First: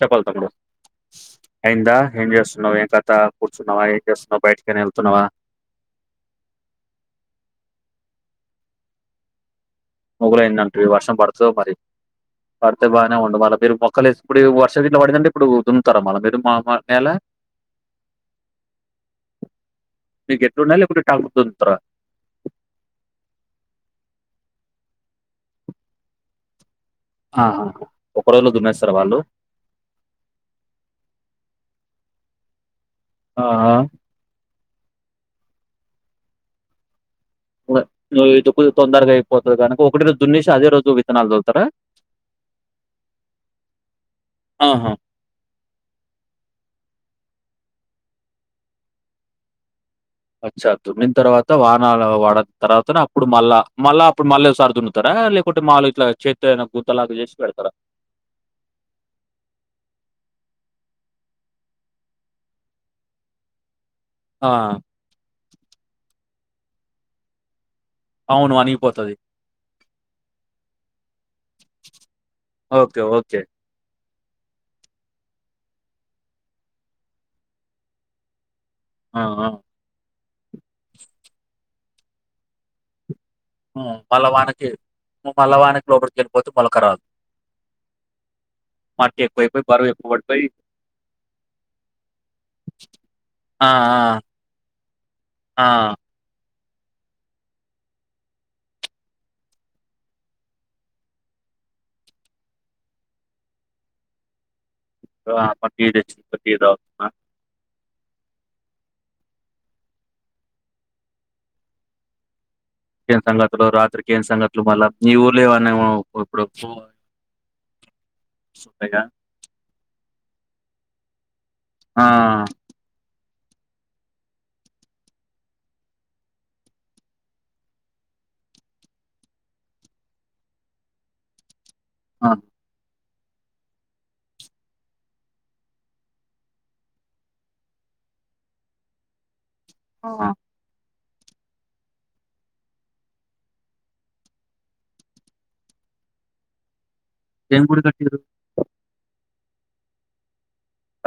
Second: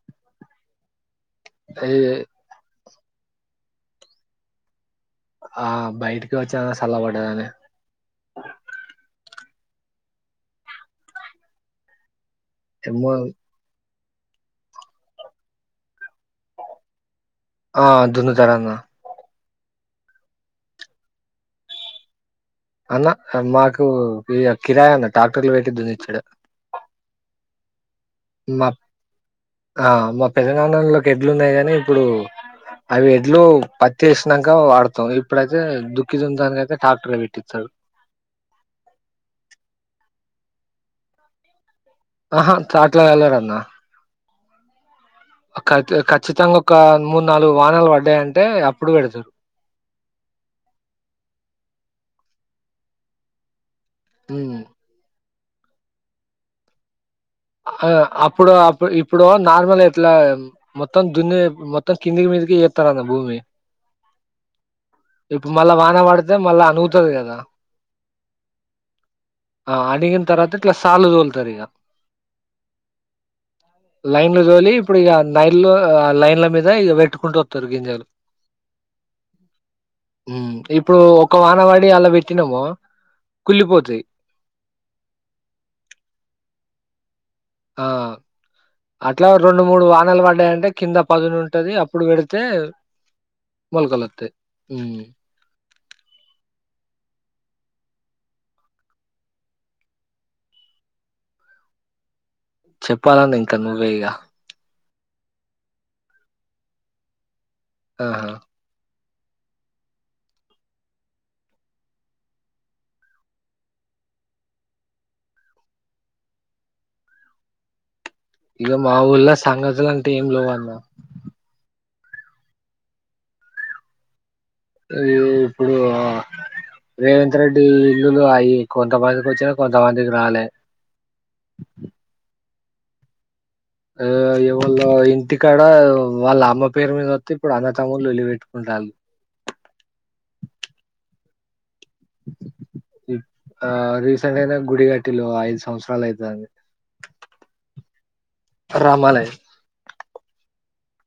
చెప్పాల తమ్ముడు ఈ అయిందా ఏం చేస్తున్నావు ఏంక త కూర్చున్నావ ఏం చేస్తున్నావ్ బైటకి ఏమైన ఎల్ ఆ బయటికి వచ్చాన్న సలపడ్డగానే మొగరైదంటిరి వర్షం పడుతదొ మరి పడితే ఏమో బానే ఉండు మల మీరు మోక్ కలిసి ఇప్పుడు వర్షం గిట్ల పడిందంటె ఇప్పుడు దున్నుతారా మల మీరు మా నేల ఆ దున్ను తారన్న అంటే గేట్టునాయ్ లేకుంటే ట్రాక్టర్ తో దుప్తార అన్న మాకు ఈ కిరాయా అన్న ట్రాక్టర్లు పెట్టి దున్నిచ్చుడే ఆహా ఒక రోజులో మా దున్నేస్తారా వాళ్ళు ఆ మా పెదనాన్నోలకి ఎడ్లు ఉన్నాయి గానీ ఇప్పుడు అవి ఎడ్లు ఆహా పత్తి వేసినంక వాడతాం ఇప్పుడైతే దుక్కితందానిక అయితే ట్రాక్టరే పెట్టిత్తారు నువ్ ఇటు పోయ్ తొందరగా అయిపోతది కనుక ఒకటి ర దున్నేసి అదే రోజు విత్తనాలు జల్లుతారా ఆహా కాట్ల వెళ్ళారన్న ఆహా ఖచ్చితంగా ఒక మూడు నాలుగు వానాలు పడ్డాయంటే అప్పుడు పెడతారు ఆచ్చ తుడిన తర్వాత వాహనలు వాడ తర్వాత అప్పుడు మళ్ళా మళ్ళా అప్పుడు మళ్ళీ ఉమ్ సర్దున్నంటారా లేకుంటే మాళు ఇట్లా చేత్యినా గుత్తలాగా చేసి పెడతారా ఆ అప్పుడు అప్పు ఇప్పుడు నార్మల్ ఎట్లా మత్తం దున్న మత్తొం కిందకి మిందకి ఇర్తార నా భూమి ఆ ఇప్పుడు మళ్ళా వాన పడితే మళ్ళా అనుగుతుది కదా అవును అనిగిపోతది. ఆ అడిగిన తర్వాత ఇట్లా సాలు తోలుతారు ఇక ఓకే ఓకే లైన్లు చోలి ఇప్పుడు ఇక లైన్ లో లైన్ల మీద ఇ పెట్టుకుంటూ వస్తారు గింజాలు ఆ ఆా ఇప్పుడు ఒక వానవాడి అలా పెట్టినాముో మల్లవానికి మల్లవానికి లోపలికి వెళ్ళిపోతే మొలకరాదు ఆ అట్లా రెండు మూడు బరువు ఎక్కువ వానలు పడిపోయి పడ్డాయంటే కింద పదును ఉంటది అప్పుడు పెడితే ఆ! మల్ కలర్తే ఆ! ఆ చెప్పాలండి ఇంకా నువ్వే ఇగా పటి [unintelligible] ఆహా సంగతులు రాత్రికిన సంగతులు మళ్ళా మీ ఊర్లో ఏవన్నా ఇప్పుడు ఇక ఉంటాయా? మాఊల్లా సంగతులు అంటే ఏం లో అన్నా ఆ అయ్యో ఇప్పుడు రేవంత్ రెడ్డి ఇల్లులు అయ కొంతమందికి వచ్చిన కొంతమందికి రాలే అ ఆ ఎవాళ ఇంటికాడ వాళ్ళ అమ్మ పేరు మీద వస్తే ఇప్పుడు అన్నతమ్ములు వెళ్లిి పెెట్టుకుంటారు ఆ ఆ రీసెంట్ అయినా గుడి గట్టటిలో ఐదు సంవత్సరాలు అవుతుది టేంకడి కట్టరు రామాలయం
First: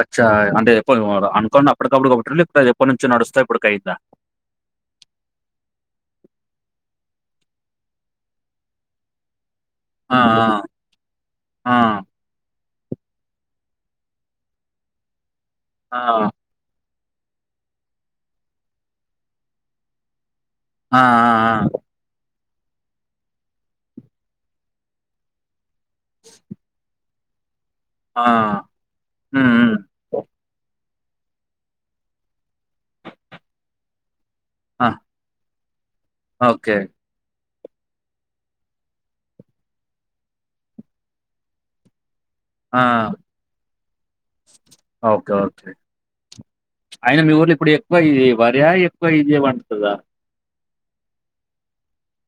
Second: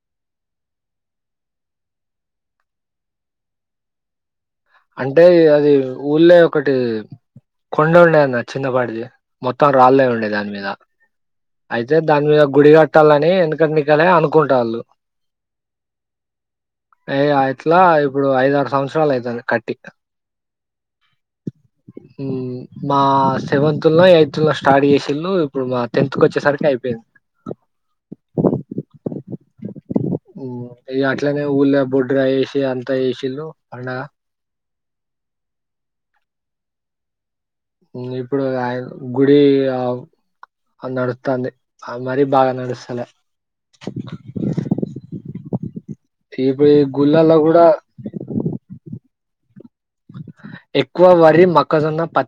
అచ్చ అంటే ఎప్పు అనుకోండా అప్పటికప్పుడుకిబు ఇక్కడ ఎప్పటి నుంచో నడుస్తాయి ఇప్పుడుకైంద అంటే అది ఊళ్ళ ఒకటి కొండ ఉండయిన్న చిన్నపాటిది మొత్తం రాళ్ళే ఆ! ఉండడి దాని మీీద ఆ! అయితే దాని మీద గుడిగా ట్టాలని ఎందుకంటే ఇక్కడ అనుకుంటా వాళ్ళు ఆ అ ఇట్లా ఇప్పుడు ఐద ఆరు సంవత్సరాలు అయితుంది కట్టి ఆ ఆ మా సెవెంత్ లో ఎయిత్ లో స్టార్ట్ చేసళు ఇప్పుడు మా తకొచ్చే సార్కే అయిపోయింది ఆమ్ ఇ అట్లనే ఊళ బొడ్రా వేసి అంతా వసిళు అండగా ఆ ఓకే ఇప్పుడు ఆయ గుడి నడుస్తుంది వారి బాగా ఆ! నడుస్తులే అయిన మీ ఊర్ళ గూడా ఇప్పుడు ఎక్కువ ఇదిే వర్యా ఎక్కువ ఇదిే వంటుందా ఎక్కువ వరి మక్కజన్న ప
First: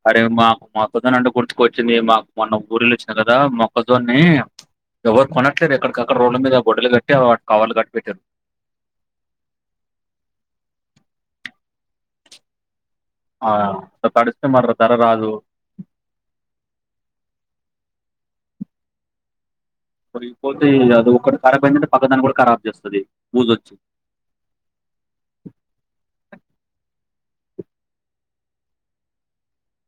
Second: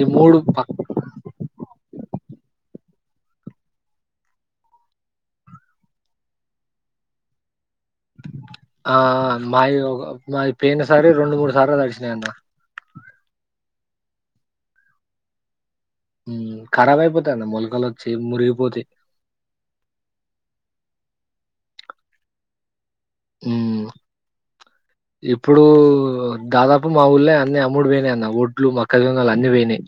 ఈ అరే మా పక్ మొక్కజొన్న అంటే గుర్తు అదే మా మొన్న ఊరు వెళ్లి వచ్చినా కదా మొక్కజొని ఎవరు కొనట్లేదు ఎక్కడికక్కడ రోడ్ల మీద గొడ్డలు కట్టి వాటి కావాలు కట్టి పెట్టారు. ఆ మాయి మావి పయిన సర రెండు మూడు సార్లుడిచినాయి అన్న అట్లా తాడిస్తే వారి ద్వారా రాదు ఖరాబ్ అయిపోతుంది అన్నా మొలకలు వచ్చి మురికి పోతాయి మరిపోతే అది ఒక్కటి ఖరాబ్ అయిందంటే పక్కదాన్ని కూడా ఖరాబ్ చేస్తుంది బుజు వచ్చి హ్మ్. ఇప్పుడు దాదాపు మా ఊళ్ళ అని అమ్ముడు పోయినాయి అన్న ఒ ట్లు మొక్కజొన్నలు అని పోయినాయి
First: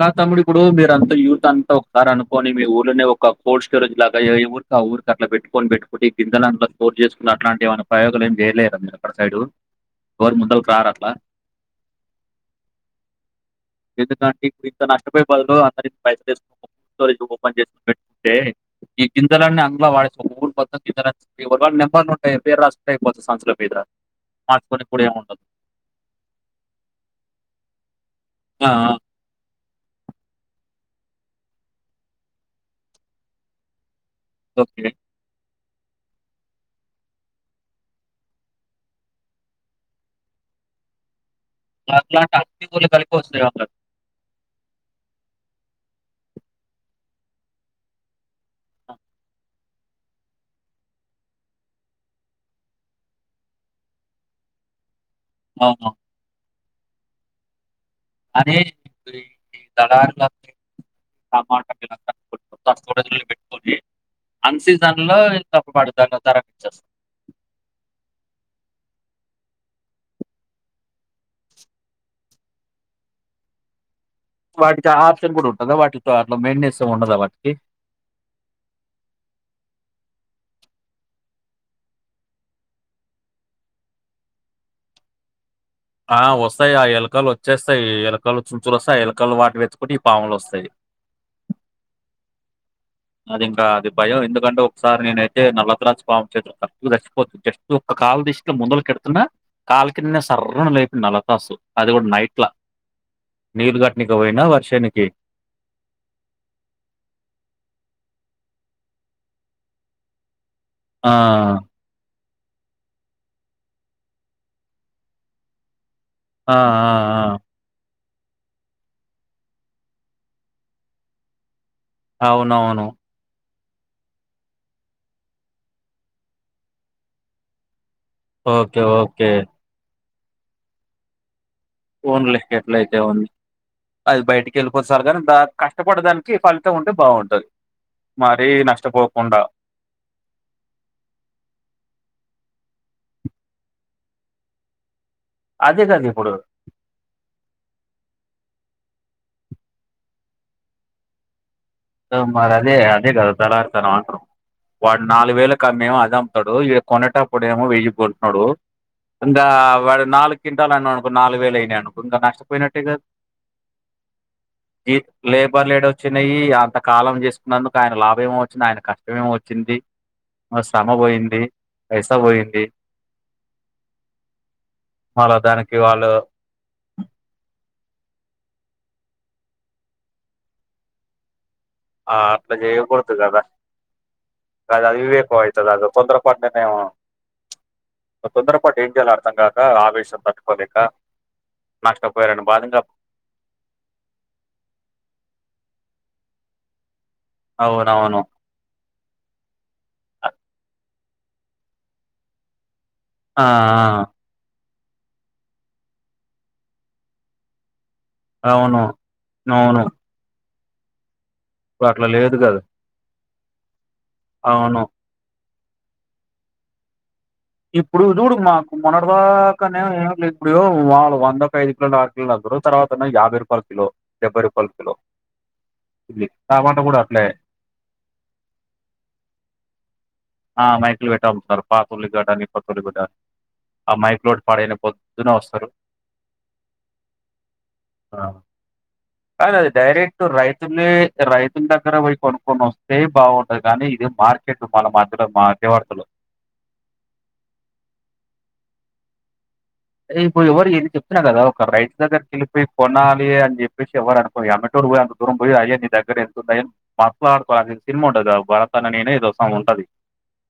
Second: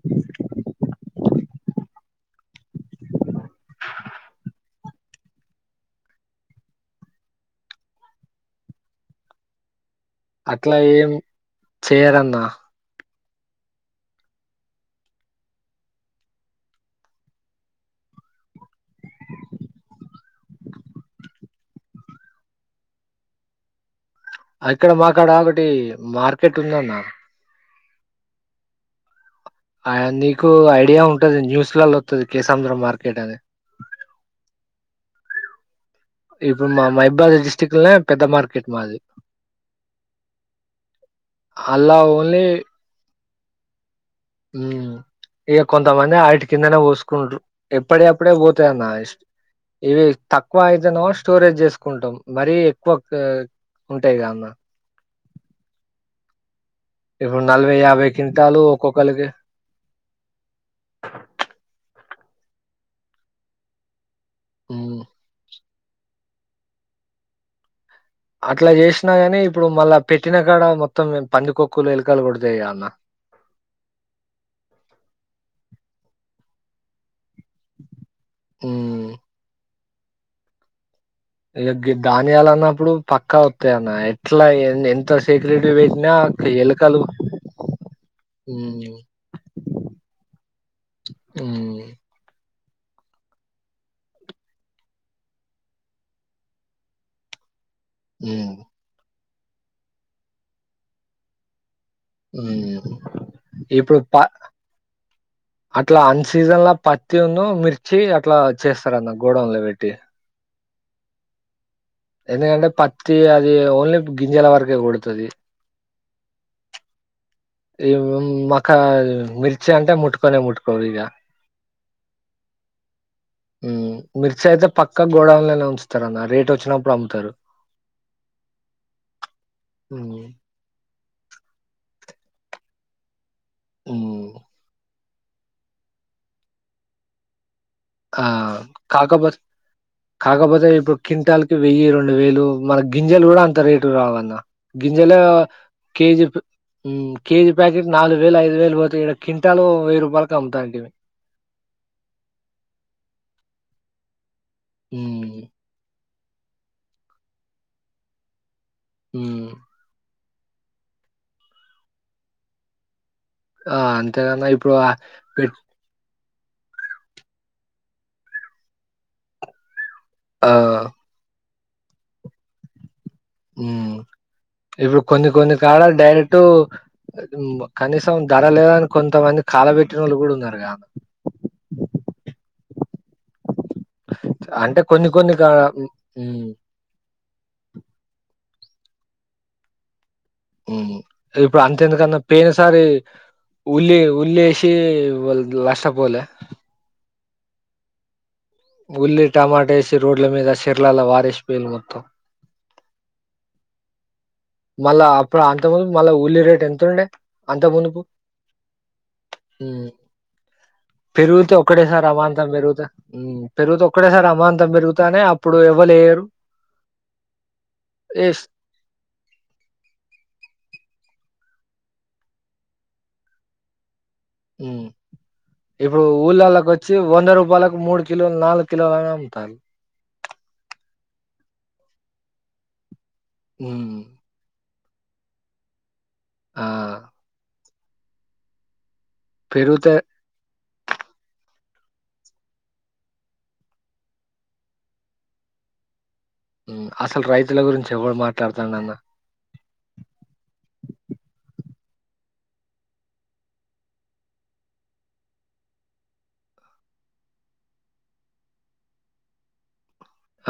కాదు తమ్ముడు ఇప్పుడు మీరంతా యూత్ అంతా ఒక కారు అనుకోని మీ ఊర్లోనే ఒక కోల్డ్ స్టోరేజ్ లాగా ఏ ఊరి ఊరుకి అలా పెట్టుొని పెట్టుకు గింద దాంట్లో స్టోర్ చేసుకున్న అలాంటి ఎం అయినా ప్రయోగాలు ఏం చేయలేదా మీరు అక్కడ సైడు ఎవరు ముందలకి అట్లా రారట్లా? ఏం చేయరన్నా ఎందుకంటే ఇ ఇంత నష్టపోయ బదులు అంద పైసలు తీసుకో ఓపెన్ చేసు పెట్టుకుంటే ఈ గింజలన్నీ అంగ్లా వాడే [unintelligible] నెంబర్ లు ఉంటాయి పేరు రాసుకుంటూ అయిపోతాది సంచుల మీద మార్చుకొని అక్కడ కూడా మాక్కడ ఏముండదు కాబటి మార్కెట్ ఉంది అన్న ఆ ఆ నీకు ఐడియా ఉంటది న్యూస్లలో వస్తుది కేశాంద్రం మార్కెట్ అని ఓకే ఇప్పుడు మా మహబద్ డిస్టక్ట్ పెద్ద మార్కెట్ మా అది [unintelligible] వస్తాయి [unintelligible] మ్ ఇక కొంతమంది వాటి కిందనే పోసుకుంటారు ఎప్పుడే అప్పుడే పోతాయిన్న ఇష్ట ఇవి తక్కువ అయితేనో స్టోరేజ్ చేసుకుంటాం మరీ ఎక్కువ ఉంటాయిగా అన్నా అవును ఇప్పుడు నలభై యాభై అదే కింటాలు ఒక్కొక్కలికి దడా టమాటపిలా పెట్టుకొని అన్ సీజన్ మ్మ్ లో తప్పుబడు ద తరచ్చేస్తా అట్లా చేసినా నీ ఇప్పుడు మళ్ళా పెట్టిన కాడ మొత్తం పంది కొకులు ఎలకలు కొడతాయి అన్న వాటికి ఆప్షన్ కూడా ఉంటుదా వాటితో అట్లో మెయిస్ ఉండదా వాటి మ్ ధాన్యాలు అన్నప్పుడు పక్కా వతాయ అన్న ఎట్లా ఎంత సే ఆ వస్తాయి ఆ ఎలకాలు వచ్చేస్తాయి ఎలకాలు చుచూలు మ్మ్ వస్తాయి ఎలకాయలు వాటి వెతుకుంటే ఈ పాములు వస్తాయి అ అది ఇంకా అది భయం ఎందుకంటే ఒకసారి నేనైతే నల్లకరాజు స్వామక్షేత్రంచిపోచ్చ ఒక్క కాలు తీసుకు మ్మ్ ముందలు కెడుతున్నా కాళ్ కి నిన్న సర్ర లేపోంది అలతాసు అది కూడా నైట్ల మ్మ్ నీళ్లు ఇప్పుడు గట్క ప పోయినా వర్షానికి అట్లా అన్ సీజన్ ల పత్తిన్న మిర్చి అట్లా చేస్తారన్న గోడవలు పెట్టి ఆ ఎందుకంటే పత్తి అది ఓన్లీ గింజల వరకే కొడుతది. ఆ ఆ ఆ ఈ ముం మక్క మిర్చి అంటే ముట్టుకొనే ముట్టుకోరు ఇక అవునవును మ్ మిర్చి అయితే పక్కా గోడవనే ఉంచుతార అన్న రేటు వచ్చినప్పుడు అమ్ముతారు ఓకే ఓకే అవును ఓన్లే ఎట్ల అయితే ఉంది అది మ్మ్ బయటికి వెళ్ళిపోచ్చారు కానీ ద కష్టపడదానికి ఫలితం ఉంటే బావుంటది. కా మరీ కాకబత్ నష్టపోకుండా. కాకపోతే ఇప్పుడు కింటాల కి వెయ్యి రెండు వేలు మన గింజలు కూడా అంత రేటు రావన్న గిం జలు అదే కేజీ గదిప్పుడు. మ్ కేజీ పాకెట్ నాలుగు వేలు, ఐదు వేలు పోతాయి ఇడ క్వింటాలో వెయ్యి రూపాయలకి అమ్ముతా అండి దమ్ మరి అదే అదే కదా దలారుతనం అంటరు. వాడు నాలుగు మ్ వేల కమ్మె అదా టడు ఇ కొనేటప్పుడు ఏమో వెయికొంటడు ఇందా మ్ వాడు నాలు కింటాల అన్నావ్ అనుకో నాలుగు వేలు అయినా అనుకో ఇంక నష్టపోయినట్టేగా. ఆ అంతేగాన్నా ఇప్పుడు ఆ టిఫ్ నయి అంత కాలం చేసుకున్నందుకు ఆయన లాభం ఏమో వచ్చింది. ఆయన కష్టం ఏమమి వచ్చింది. ఆ వ శమ పోయింది, వైసా పోయింది. ఉమ్ ఇప్పుడు కొన్ని మళ్ళ కొన్ని దానికి కాలాలు వాళ్ళు డైరెక్ట్ కనీసం ధర లేదని కొంతమంది కాలబెట్టిన వాళ్ళు కూడా ఉన్నారు గా ఆ అట్లా చెయ్యకూడదు గదా దా అంటే కొన్ని కొన్ని అవివేకం కాడ అయితది అదో తొందర పాటు మ్ నిర్ణయం. తొందరపాటు ఏంజేయల అర్థం కాక ఆవేశం ద ఉహు ఇప్పుడు అంతెందుకన్నా పెయిన బాధ ఇంకా సారి ఉల్లి ఉల్లేసి వాళ్ళు నష్టపోలే అవునవును ఉల్లి, టమాట వేసి రోడ్ల మీద సిర్లాల వారిష్ పెయలు మొత్తం అ ఆ మళ్ళా అప్పుడు అంత ముందు మళ్ళా ఉల్లి రేట్ ఎంత ఉండే అంత ముందుపు అవును నవును పెరుగుతూ ఒక్కడే సారి అమాంతం కదా పెరుగుత పెరుగుతే ఒక్కటే సారి అమాంతం అవును పెరుగుతానే ఇప్పుడు ఎవ్వలేయరు ఇప్పుడు చూడు వేస్ మాకు మొన్నడుదా క నే ఇప్పుడు వాళు వంద ఒక ఐదు కిలోలు, ఆరు కిలుగ్రు తర్వాతన్న యాభై రూపాయలు కిలో డెబ్బై రూపాయలు కిలో ఇప్పుడు ఉల్లి ఊళ్ళళ్ళకి టమాటా వచ్చి కూడా అట్లే వంద రూపాయలకు మూడు కిలోలు, నాలుగు కిలోలునే అమ్ముతారు. ఆ మైకులు పెట్టి అమ్ముతారు పాత ఉల్లి గడ్డ అని, కొత్త ఉల్లి గడ్డ అని ఉమ్. మైక్లు లోటి పాడనా పోద్ ద్దున వస్తారు ఆ అ అదే పెరుగుతే డైరెక్ట్ రైట్ తులే రైతుల దగ్గర వై కొనుక్కొని వస్తే బావుంటది. కానీ ఇది మార్కెట్ మళ్ళ మాత్రమే ఏ వార్తల్లో మ్ అసలు రైతుల గురించి ఎవడు మాట్లాడుతాండన్న ఇప్పుడు ఎవరు ఏన్ని చెప్తున్నా కదా ఒక రైతు దగ్గరికి వెళ్ియి కొనాలి అని చెప్పేసి ఎవరు అనుకోరు అమ్మెటోడు పో అంత దూరం పోయి అయీ దగ్గర వెళ్తుాయని మాట్లాడుతు అ సినిమా ఉండది భరతన ననే ఇదోసం ఉంటది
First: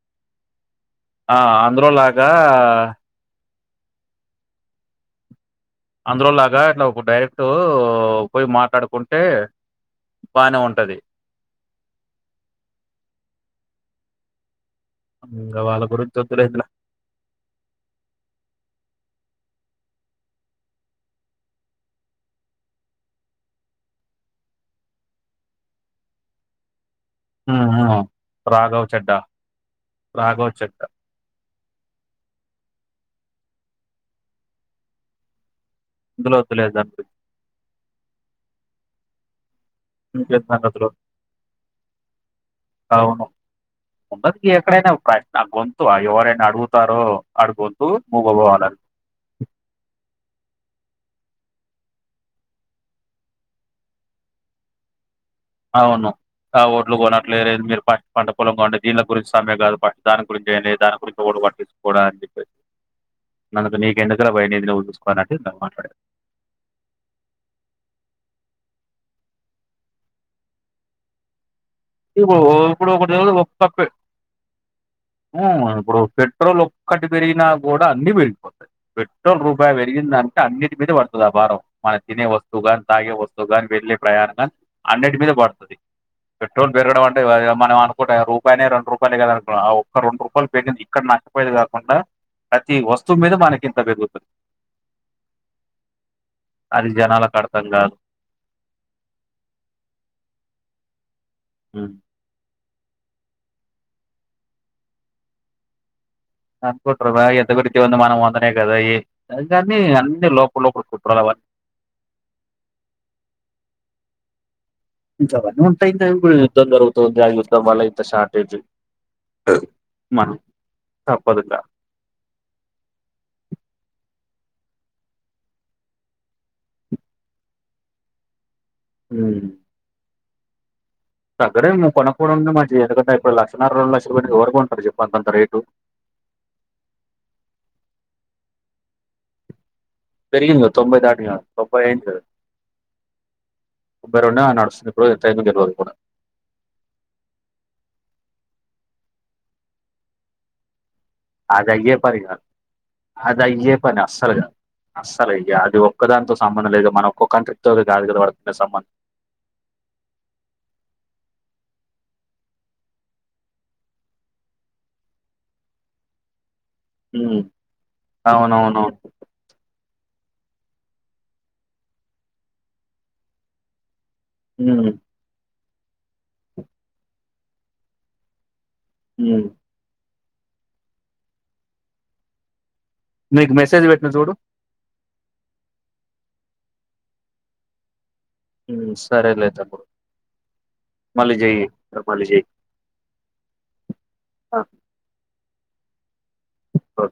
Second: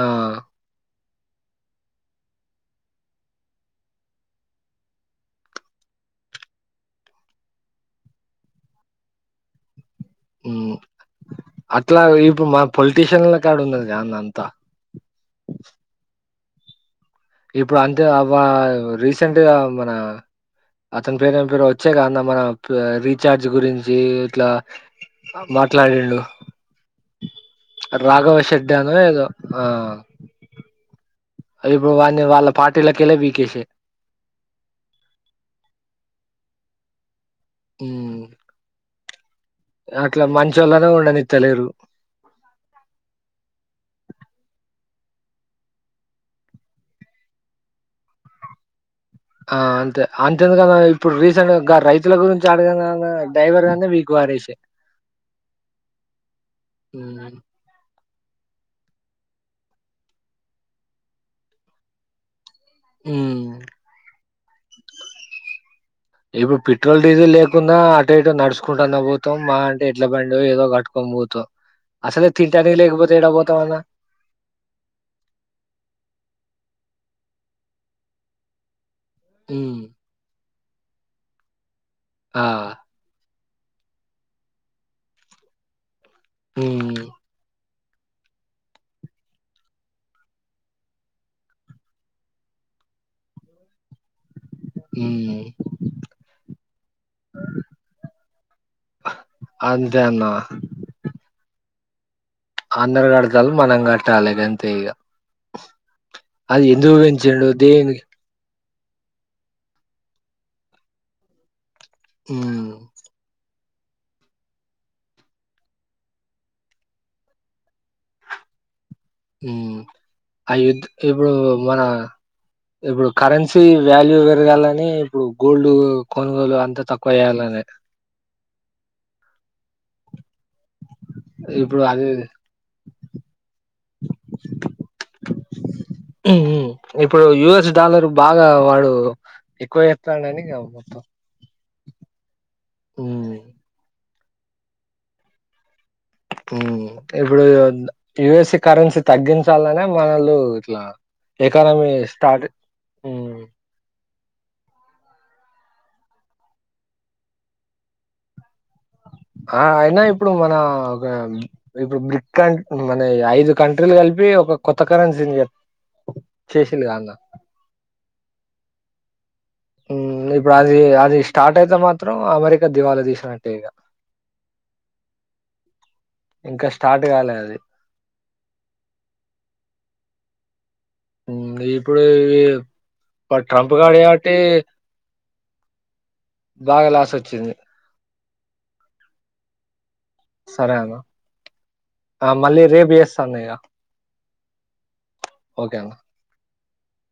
ఆ ఆ అందులోలాగా అందులోలాగా ఇట్లా డైరెక్ట్ పోయి మాట్లాడుకుంటే బానే మ్ ఉంటది అట్లా ఇప్పుడు మా పొలిటీషియన్ల కా ఉన్నదికా అన్న అంతా ఇంగ వాళ్ళ గురించి వద్దులే ఇట్లా ఇప్పుడు అంతే వ రీసెంట్గా మన అతని పేరు ఎం పేరో వచ్చేకా అ న్న మన ప్ రీచార్జ్ గురించి ఇట్లా మ మాట్లాడిండు రాఘవశెట్టి రాఘవ అనో చెడ్డ ఏదో ఆ రాఘవ చెడ్డ ఇప్పుడు వాన్ని వాళ్ళ పార్టీలకేలే పీకేసే ఇందులో వద్దులే దం మ్ అట్లా ఇంకేం సంగతులు మంచిోలనే ఉండ నిత్తలేరు అవును ఉంటది తి ఎక్కడైనా ప్రశ్న గొంతు ఎవరైనా అడుగుతారో అడి గొంతు ముగబోవాలే అం ఆ అంతే అంతేందుకన్న ఇప్పుడు రీసెంట్గా గా రైతుల గురించి అడగంగా డ్రైవర్ గానే పిక్ పడేషే అవును ఆ ఓడ్లు మ్ కొనట్లేదు మీరు ప పంట పొలం ఉంటే దీల్ల గురించి సమ్మె కాదు దానికికుడా చేయండి దాని గురించి ఎవ్వడు పట్టిచ్చుకోడ అని చెప్పేసి మ్ నడుకు నీకు ఎందుకూర బై నీది నువ్వు చూసుకో అన్నట్టు ఇద్దర్ మాట్లాడిర్ ఇప్పుడు పెట్రోల్ డీజిల్ లేకున్న అటో ఇటుో నడుచుకుంటా అన్న పోోతాం మా అంటే ఎడ్ల బండో ఏదో కట్టుకోని పోతాం అసలే ఇప్పుడు తింటానికి లేకపోతే ఏడ [unintelligible] ఒక పోతాం అన్న తప్పే మ్ ఇప్పుడు పెట్రోల్ ఒక్కటి పెరిగిన కూడా అన్ని పెరిగిపోతాయి పెట్రోల్ రూపాయి మ్ పెరిగిందంటే అన్నిటి మీద పడుతది ఆ భారం మనం తినే ఆ వస్తువు కాని తాగే వస్తువు కాని వెళ్ళే ప్రయాణం కాని అన్నిటి మీద పడుతది పెట్రోల్ పెరుగడం మ్ అంటే మనం ఒకటి రూపాయనే రెండు రూపాయలే కద అనుకూన్న ఆ ఒక్క రెండు రూపాయలు పెట్టింది ఇక్కడ నష్టపోయేది కాకుండా ప్రతి వస్తువు మీద మనకింత పేరుగుతది మ్ అది జనాలకర్థం కాదు అంతే అన్న మ్ అందరు కడుతాళ్ళు మనం కట్టాలే గంతే ఇగ అది ఎందుకు అకుంట్రూ పెంచిండు ఎంత పెరిగితే ఏముంది దేనికి మనం వందనే కదా కాని అన్ని అన్ని లోపలపల కుట్రాలవన్నీ మ్ ఇంకా అవన్నీ ఉంటయి యుద్ధం జరుగుతుంది ఆ యుద్ధం వాళ్ళ ఇంత శార్టేజ్ మ్ యుద్ ఆ యుద్ధ ఇప్పుడు తప్పదు ఇంకా మన ఇప్పుడు కరెన్సీ వాల్యూ పెరగాలని ఇప్పుడు గోల్డ్ కొనుగోలు అంతా తక్కువ చేయాలనే మ్ తగ్గడం ఇప్పుడు ఎం లే అది కొనకపోవడామే మంచిది ఎందుకంటే ఇప్పుడు లక్షన్నర రెండు లక్షలు పెట్టి ఎవరు కొంటారు చెప్పు అంతంత రేటు మ్ మ్ఇప్పుడు యయుఎస్ డాలర్ బాగా వాడు ఎక్కువ చెప్ పెరిగిందిగ తొంభై తాటింగ తొబ్భై ఐద్ మ్మ్ ఉబేరున్నా నడుస్తుంది [unintelligible] కూడా ఉం ఇప్పుడు యుఎస్సి కరెన్సీ తగ్గించాలనే మనోళ్ళు ఇట్లా ఎకానమీ అదయ్యే పనిగాద్ స్టార్ట్ మ్మ్ అదయ్యే పని అస్సల్ గాద్ అస్సలు ఇగ అది ఒక్కదానితో సంబంధం లేదు మన ఒక్క కంట్రీ తో అదికాదు కదా వర్కక సంబ ఆ అయినా ఇప్పుడు మన ఒక ఇప్పుడు మిల్క్ క మన ఐదు కంట్రీలు కలిపి ఒక కొత్త కరెన్సీన్ జెప్ [inaudible] ఉం అవునవును ఉమ్ ఇప్పుడది అది స్టార్ట్ అయితే మాత్రం అమెరికా దివళా తీసినట్టే ఇగ ఉమ్ ఇంకా స్టార్ట్ కాలే అది ఉమ్ ఉమ్ ఇప్పుడు నీకు ట్రంప్ మెసేజ్ గాడు పెట్టిన చూడు చెబట్టి బాగా లాస్చ్చింది ఉమ్ సరే లే తమ్ముడు సరే అన్న మళ్ళీ చెయ్యి ఆ మళ్ళీ రేప్ చేస్తాన్న ఇగ అ ఓకే అన్నా ఓకే